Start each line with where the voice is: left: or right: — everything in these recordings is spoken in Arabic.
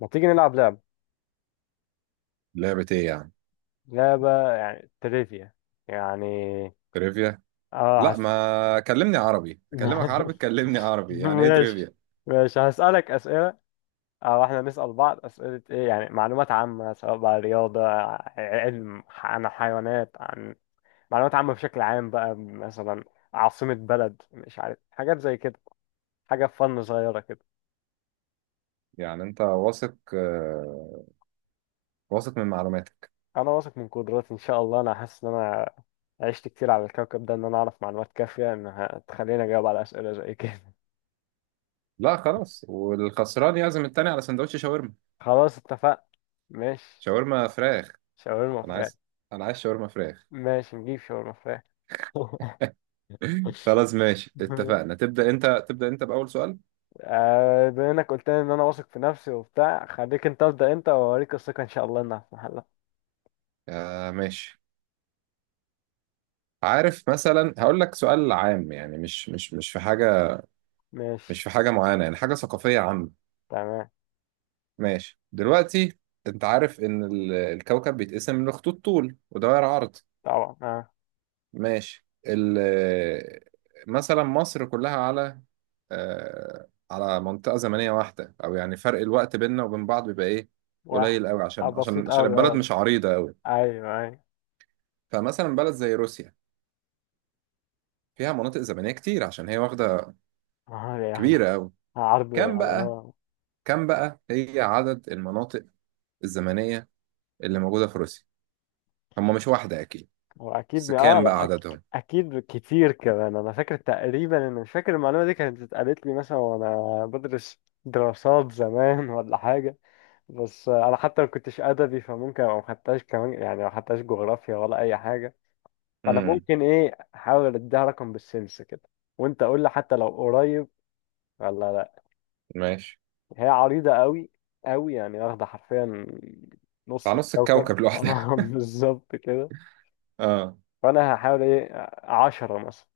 left: ما تيجي نلعب لعبة؟
right: لعبة ايه يعني؟
left: لعبة يعني تريفيا يعني.
right: تريفيا؟
left: اه،
right: لا، ما كلمني عربي اكلمك عربي، تكلمني عربي يعني ايه
left: ماشي.
right: تريفيا؟
left: ماشي، هسألك أسئلة أو إحنا نسأل بعض أسئلة، إيه يعني معلومات عامة، سواء بقى رياضة، علم، عن حيوانات، عن معلومات عامة بشكل عام بقى. مثلا عاصمة بلد، مش عارف، حاجات زي كده، حاجة فن صغيرة كده.
right: يعني انت واثق، واثق من معلوماتك؟
left: أنا واثق من قدراتي إن شاء الله، أنا حاسس إن أنا عشت كتير على الكوكب ده، إن أنا أعرف معلومات كافية إنها تخليني أجاوب على أسئلة زي كده.
right: لا خلاص، والخسران يعزم التاني على سندوتش شاورما.
left: خلاص اتفقنا. ماشي.
right: شاورما فراخ.
left: شاورما
right: انا
left: فراخ.
right: عايز، انا عايز شاورما فراخ.
left: ماشي نجيب شاورما فراخ.
right: خلاص ماشي، اتفقنا. تبدأ انت، تبدأ انت بأول سؤال.
left: آه، بما انك قلت لي ان انا واثق في نفسي وبتاع، خليك انت ابدا انت، واوريك الثقه ان شاء الله انها في محلها.
right: آه ماشي. عارف، مثلا هقول لك سؤال عام، يعني مش في حاجة،
left: ماشي.
right: مش في حاجة معينة، يعني حاجة ثقافية عامة.
left: تمام.
right: ماشي دلوقتي، انت عارف ان الكوكب بيتقسم لخطوط طول ودوائر عرض.
left: طبعا، اه.
right: ماشي. مثلا مصر كلها على، على منطقة زمنية واحدة، او يعني فرق الوقت بيننا وبين بعض بيبقى ايه؟
left: واحد.
right: قليل قوي،
left: آه
right: عشان عشان
left: بسيط
right: عشان
left: قوي،
right: البلد
left: اه.
right: مش عريضة قوي.
left: ايوه ايوه.
right: فمثلا بلد زي روسيا فيها مناطق زمنية كتير، عشان هي واخدة
left: اه يا أخي.
right: كبيرة قوي.
left: عرض
right: كم
left: يعني،
right: بقى،
left: اه.
right: كم بقى هي عدد المناطق الزمنية اللي موجودة في روسيا؟ هم مش واحدة اكيد،
left: هو اكيد
right: بس
left: اه،
right: كام بقى
left: لا أك...
right: عددهم؟
left: اكيد كتير كمان. انا فاكر تقريبا، انا مش فاكر، المعلومه دي كانت اتقالت لي مثلا وانا بدرس دراسات زمان ولا حاجه. بس انا حتى ما كنتش ادبي، فممكن ابقى ما خدتهاش كمان، يعني ما خدتهاش جغرافيا ولا اي حاجه. فانا ممكن ايه، احاول اديها رقم بالسنس كده، وانت قول لي حتى لو قريب ولا لا.
right: ماشي.
left: هي عريضه قوي قوي، يعني واخده حرفيا نص
right: على نص
left: الكوكب.
right: الكوكب لوحدها.
left: اه بالظبط كده.
right: اه.
left: فانا هحاول ايه، 10 مثلا.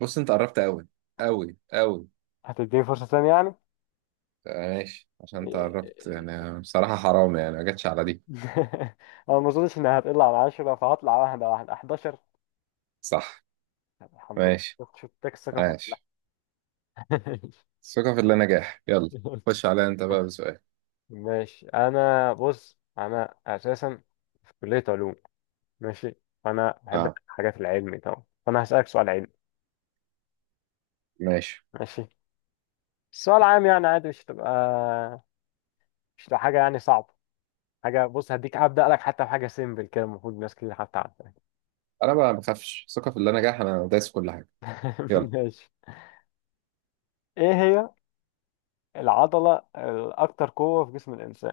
right: بص، انت قربت قوي، قوي.
left: هتديني فرصه تانية يعني؟
right: آه، ماشي، عشان انت قربت يعني، بصراحة حرام يعني ما جاتش على دي.
left: انا ما اظنش انها هتقل عن 10، فهطلع واحده واحده 11.
right: صح.
left: الحمد لله،
right: ماشي
left: شفت الثقه في
right: ماشي.
left: محلها.
right: ثقة في الله نجاح، يلا.
left: قلت
right: خش عليا انت بقى بسؤال.
left: ماشي. انا بص، انا اساسا في كليه علوم. ماشي. فانا بحب
right: اه
left: حاجات العلمي طبعا، فانا هسالك سؤال علمي.
right: ماشي.
left: ماشي. السؤال عام يعني، عادي، مش تبقى حاجه يعني صعبه. حاجه، بص، هديك ابدا لك حتى بحاجه سيمبل كده، المفروض ناس كتير حتى عارفاها.
right: انا بقى ما بخافش، ثقة في الله نجاح، انا دايس في كل حاجة. يلا.
left: ماشي. ايه هي العضله الاكثر قوه في جسم الانسان؟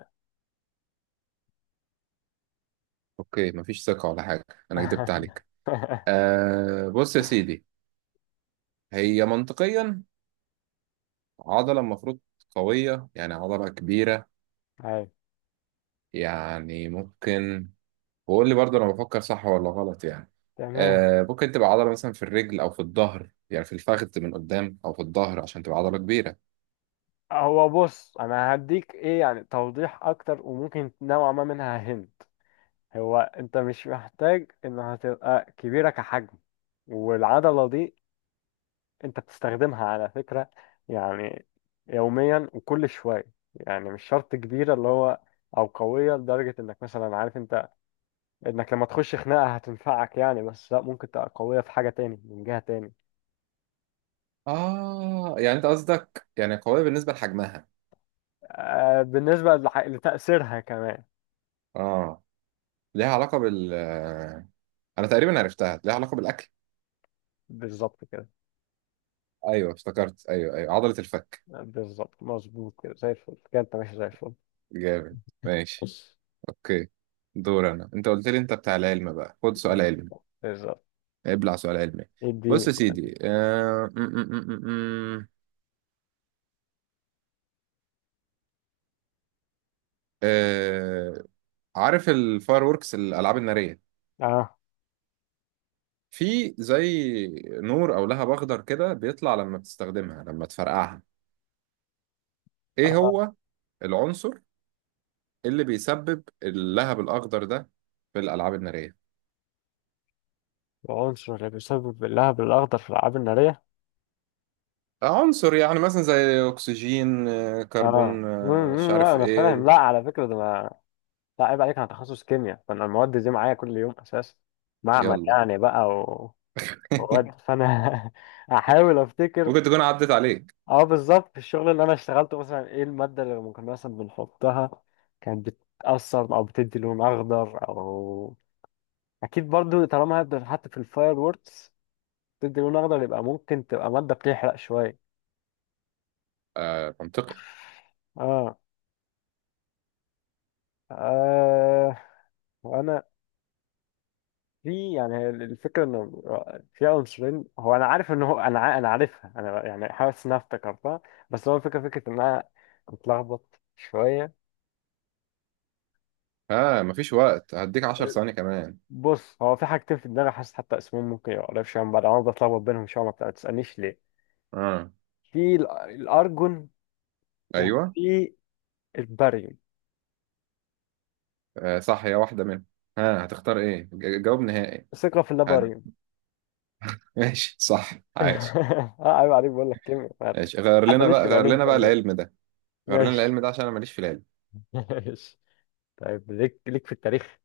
right: اوكي مفيش ثقة ولا حاجة، انا كدبت عليك. آه بص يا سيدي، هي منطقيا عضلة المفروض قوية، يعني عضلة كبيرة.
left: أيوة،
right: يعني ممكن، وقول لي برضه انا بفكر صح ولا غلط يعني.
left: تمام.
right: آه، ممكن تبقى عضله مثلا في الرجل او في الظهر، يعني في الفخذ من قدام او في الظهر، عشان تبقى عضله كبيره.
left: هو بص، انا هديك ايه يعني توضيح اكتر، وممكن نوعا ما منها هنت. هو انت مش محتاج ان هتبقى كبيرة كحجم، والعضلة دي انت بتستخدمها على فكرة يعني يوميا وكل شوية، يعني مش شرط كبيرة اللي هو، او قوية لدرجة انك مثلا، عارف انت، انك لما تخش خناقة هتنفعك يعني، بس لا، ممكن تبقى قوية في حاجة تاني من جهة تاني.
right: اه يعني انت قصدك يعني قويه بالنسبه لحجمها.
left: آه بالنسبة لتأثيرها كمان.
right: اه، ليها علاقه بال انا تقريبا عرفتها ليها علاقه بالاكل.
left: بالظبط كده.
right: ايوه افتكرت، ايوه ايوه، عضله الفك.
left: بالظبط، مظبوط كده، زي الفل كده، انت ماشي زي الفل.
right: جامد. ماشي.
left: بص،
right: اوكي. دور انا، انت قلت لي انت بتاع العلم بقى، خد سؤال علمي.
left: بالظبط.
right: ابلع سؤال علمي. بص
left: اديني
right: يا
left: سؤال.
right: سيدي، آه... م -م -م -م. عارف الفاير ووركس، الالعاب الناريه،
left: اه
right: في زي نور او لهب اخضر كده بيطلع لما بتستخدمها، لما تفرقعها، ايه
left: اه.
right: هو العنصر اللي بيسبب اللهب الاخضر ده في الالعاب الناريه؟
left: العنصر اللي بيسبب اللهب الأخضر في الألعاب النارية.
right: عنصر يعني، مثلا زي اكسجين،
left: اه،
right: كربون،
left: مم،
right: مش
left: مم، لا
right: عارف
left: أنا فاهم،
right: ايه.
left: لا على فكرة ده ما. لا عيب عليك، أنا تخصص كيمياء، فأنا المواد دي معايا كل يوم أساسا. معمل
right: يلا.
left: يعني بقى، ومواد، فأنا أحاول أفتكر.
right: ممكن تكون عدت عليك.
left: اه بالظبط، في الشغل اللي أنا اشتغلته مثلا، إيه المادة اللي كنا مثلا بنحطها، كانت بتأثر أو بتدي لون أخضر. أو أكيد برضو طالما هبدأ حتى في الفاير ووركس بتدي لون أخضر، يبقى ممكن تبقى مادة بتحرق شوية.
right: آه منطقي.
left: اه. آه، وانا في، يعني هي الفكره انه في عنصرين. هو انا عارف ان هو، انا انا عارفها، انا يعني حاسس انها افتكرتها. بس هو الفكره، فكره ان انا متلخبط شويه.
right: اه مفيش وقت، هديك 10 ثواني كمان.
left: بص هو في حاجتين في دماغي، حاسس حتى اسمهم ممكن يبقى قريب شويه من بعض، انا بتلخبط بينهم شويه. ما ما تسالنيش ليه.
right: اه.
left: في الارجون،
right: ايوه.
left: وفي الباريوم.
right: آه صح، هي واحده منهم. ها، آه هتختار ايه جواب نهائي؟
left: ثقه في اللاباريوم.
right: ماشي صح. عايش.
left: اه عيب عليك، بقول لك كيمياء ما
right: ماشي، غير لنا
left: تحدانيش
right: بقى،
left: في
right: غير
left: العلوم
right: لنا بقى
left: تاني بقى.
right: العلم ده. غير لنا
left: ماشي.
right: العلم ده، عشان انا ماليش في العلم.
left: ماشي. طيب، ليك في التاريخ.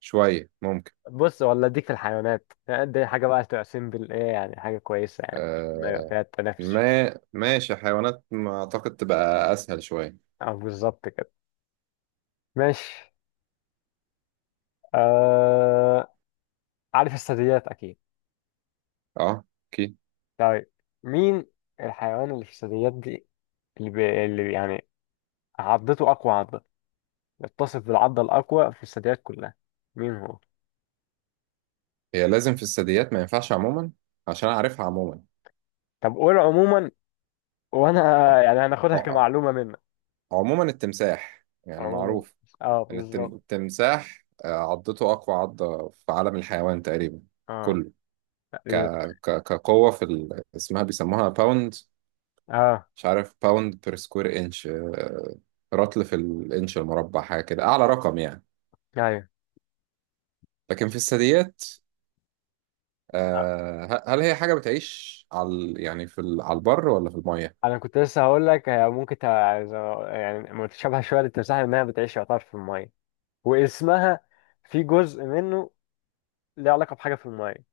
right: شوية ممكن.
left: بص، ولا اديك في الحيوانات، يعني دي حاجه بقى تبقى سيمبل، ايه يعني حاجه كويسه يعني، ما يبقى
right: آه.
left: فيها التنافس
right: ما
left: شوية.
right: ماشي، حيوانات ما اعتقد تبقى اسهل شوية.
left: او بالظبط كده. ماشي. آه... عارف الثدييات اكيد.
right: اه. اكيد.
left: طيب مين الحيوان اللي في الثدييات دي، اللي يعني عضته اقوى عضه، يتصف بالعضه الاقوى في الثدييات كلها؟ مين هو؟
right: هي لازم في الثدييات؟ ما ينفعش عموما، عشان اعرفها عموما.
left: طب قول عموما، وانا
right: آه.
left: يعني هناخدها
right: آه.
left: كمعلومه منك.
right: آه. عموما التمساح يعني
left: عموما،
right: معروف
left: اه
right: ان
left: بالظبط.
right: التمساح، عضته اقوى عضة في عالم الحيوان تقريبا
left: اه
right: كله. ك...
left: تقريبا.
right: كقوة اسمها بيسموها باوند،
left: اه
right: مش عارف، باوند بير سكوير انش، رطل في الانش المربع، حاجه كده اعلى رقم يعني.
left: ايوه.
right: لكن في الثدييات، آه، هل هي حاجه بتعيش على يعني على البر ولا في الميه؟
left: انا كنت لسه هقول لك هي ممكن يعني متشابهه شويه للتمساح، انها بتعيش يعتبر في الميه، واسمها في جزء منه ليه علاقه بحاجه في الميه.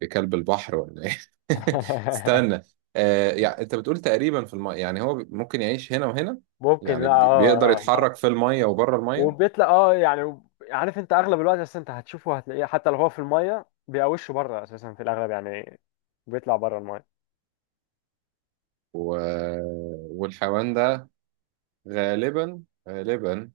right: في كلب البحر ولا ايه؟ استنى، آه، يعني انت بتقول تقريبا في الميه، يعني هو ممكن يعيش هنا وهنا.
left: ممكن،
right: يعني
left: لا اه
right: بيقدر
left: اه، آه، لا.
right: يتحرك في الميه وبره الميه.
left: وبيطلع، اه يعني، عارف انت اغلب الوقت، بس انت هتشوفه، هتلاقيه حتى لو هو في الميه بيقوشه بره اساسا في الاغلب يعني، بيطلع بره الميه.
right: و... والحيوان ده غالبا، غالبا،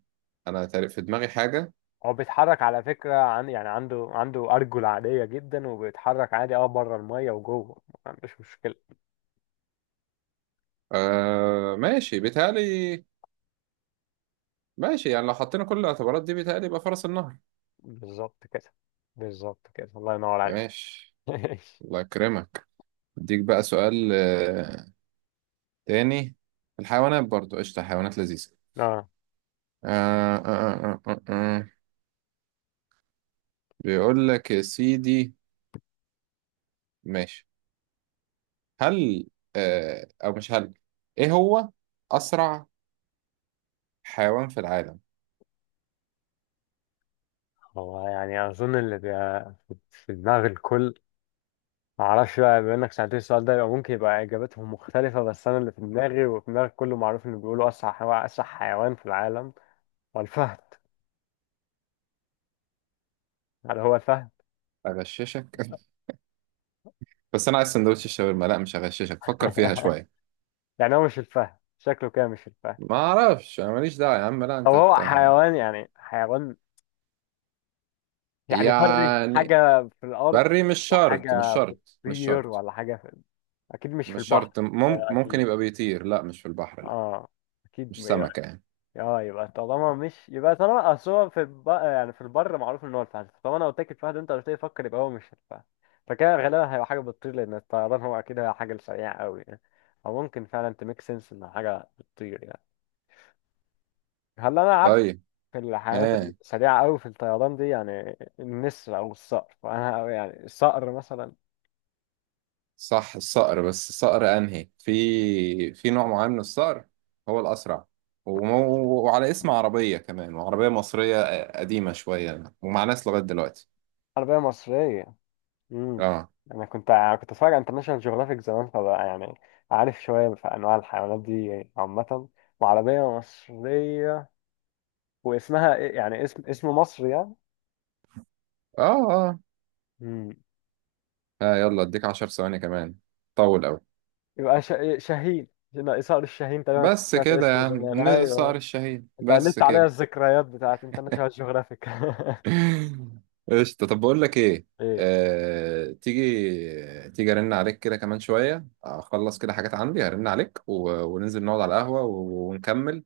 right: انا تقريبا في دماغي حاجه.
left: هو بيتحرك على فكره، عن يعني عنده عنده ارجل عاديه جدا وبيتحرك عادي، اه بره الميه وجوه ما عندوش مشكله.
right: آه ماشي، بيتهيألي، ماشي، يعني لو حطينا كل الاعتبارات دي، بيتهيألي يبقى فرس النهر.
left: بالظبط كده. بالظبط كده، الله ينور عليك.
right: ماشي. الله يكرمك. اديك بقى سؤال، آه، تاني. الحيوانات برضو قشطة، حيوانات لذيذة.
left: اه.
right: آه آه آه آه آه. آه. بيقول لك يا سيدي، ماشي، هل، آه أو مش هل، إيه هو أسرع حيوان في العالم؟
left: هو يعني اظن اللي بيبقى في دماغ الكل، معرفش بقى بما انك سألتني السؤال ده يبقى ممكن يبقى اجابتهم مختلفة، بس انا اللي في دماغي وفي دماغ كله، معروف انه بيقولوا اسرع حيوان، اسرع حيوان في العالم هو الفهد. هل هو الفهد؟
right: أغششك؟ بس أنا عايز سندوتش الشاورما. لا مش هغششك، فكر فيها شوية.
left: يعني هو مش الفهد؟ شكله كده مش الفهد.
right: ما أعرفش، أنا ماليش دعوة يا عم، لا أنت
left: او هو
right: أنت.
left: حيوان، يعني حيوان يعني بري،
right: يعني
left: حاجة في الارض،
right: بري؟ مش شرط مش
left: وحاجة
right: شرط مش
left: بتطير،
right: شرط.
left: ولا حاجة اكيد مش في البحر، ده
right: ممكن
left: اكيد.
right: يبقى بيطير. لا مش في البحر، لا.
left: اه اكيد.
right: مش سمكة يعني.
left: اه يبقى طالما مش، يبقى طالما، اصل هو في يعني في البر معروف ان هو الفهد، طالما انا قلت لك الفهد انت قلت لي فكر، يبقى هو مش الفهد. فكده غالبا هيبقى حاجه بتطير، لان الطيران هو اكيد هي حاجه سريعه قوي يعني، او ممكن فعلا تميك سنس ان حاجه بتطير يعني. هل انا عارف
right: طيب.
left: في الحيوانات
right: ها
left: السريعه قوي في الطيران دي؟ يعني النسر او الصقر، فانا يعني الصقر مثلا.
right: صح، الصقر. بس الصقر أنهي؟ في في نوع معين من الصقر هو الأسرع، وعلى اسم عربية كمان، وعربية مصرية قديمة شوية ومع ناس لغاية دلوقتي.
left: عربيه مصريه، امم.
right: اه.
left: انا كنت كنت اتفرج على انترناشونال جيوغرافيك زمان، فبقى يعني عارف شويه في انواع الحيوانات دي عامه، وعربيه ومصريه، واسمها ايه يعني، اسم مصر يعني.
right: اه. اه.
left: امم.
right: آه، يلا اديك 10 ثواني كمان. طول أوي.
left: يبقى إيه، شاهين. هنا صقر الشاهين، تقريبا كنت
right: بس
left: سمعت
right: كده يا
left: اسمه زمان،
right: عم الصقر
left: ايوه.
right: الشهيد،
left: انت
right: بس
left: قللت عليا
right: كده.
left: الذكريات بتاعت انترناشونال جيوغرافيك.
right: قشطة. طب بقول لك ايه،
left: ايه.
right: تيجي ارن عليك كده كمان شوية، اخلص كده حاجات عندي، هرن عليك و... وننزل نقعد على القهوة و... ونكمل،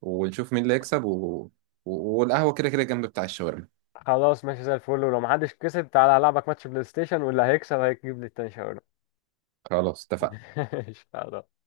right: ونشوف مين اللي يكسب و... و... والقهوة كده كده جنب بتاع الشاورما.
left: خلاص ماشي زي الفل، ولو محدش كسب تعالى العبك ماتش بلاي ستيشن واللي هيكسب هيجيب لي التاني شاورما.
right: خلاص اتفقنا.
left: ماشي خلاص.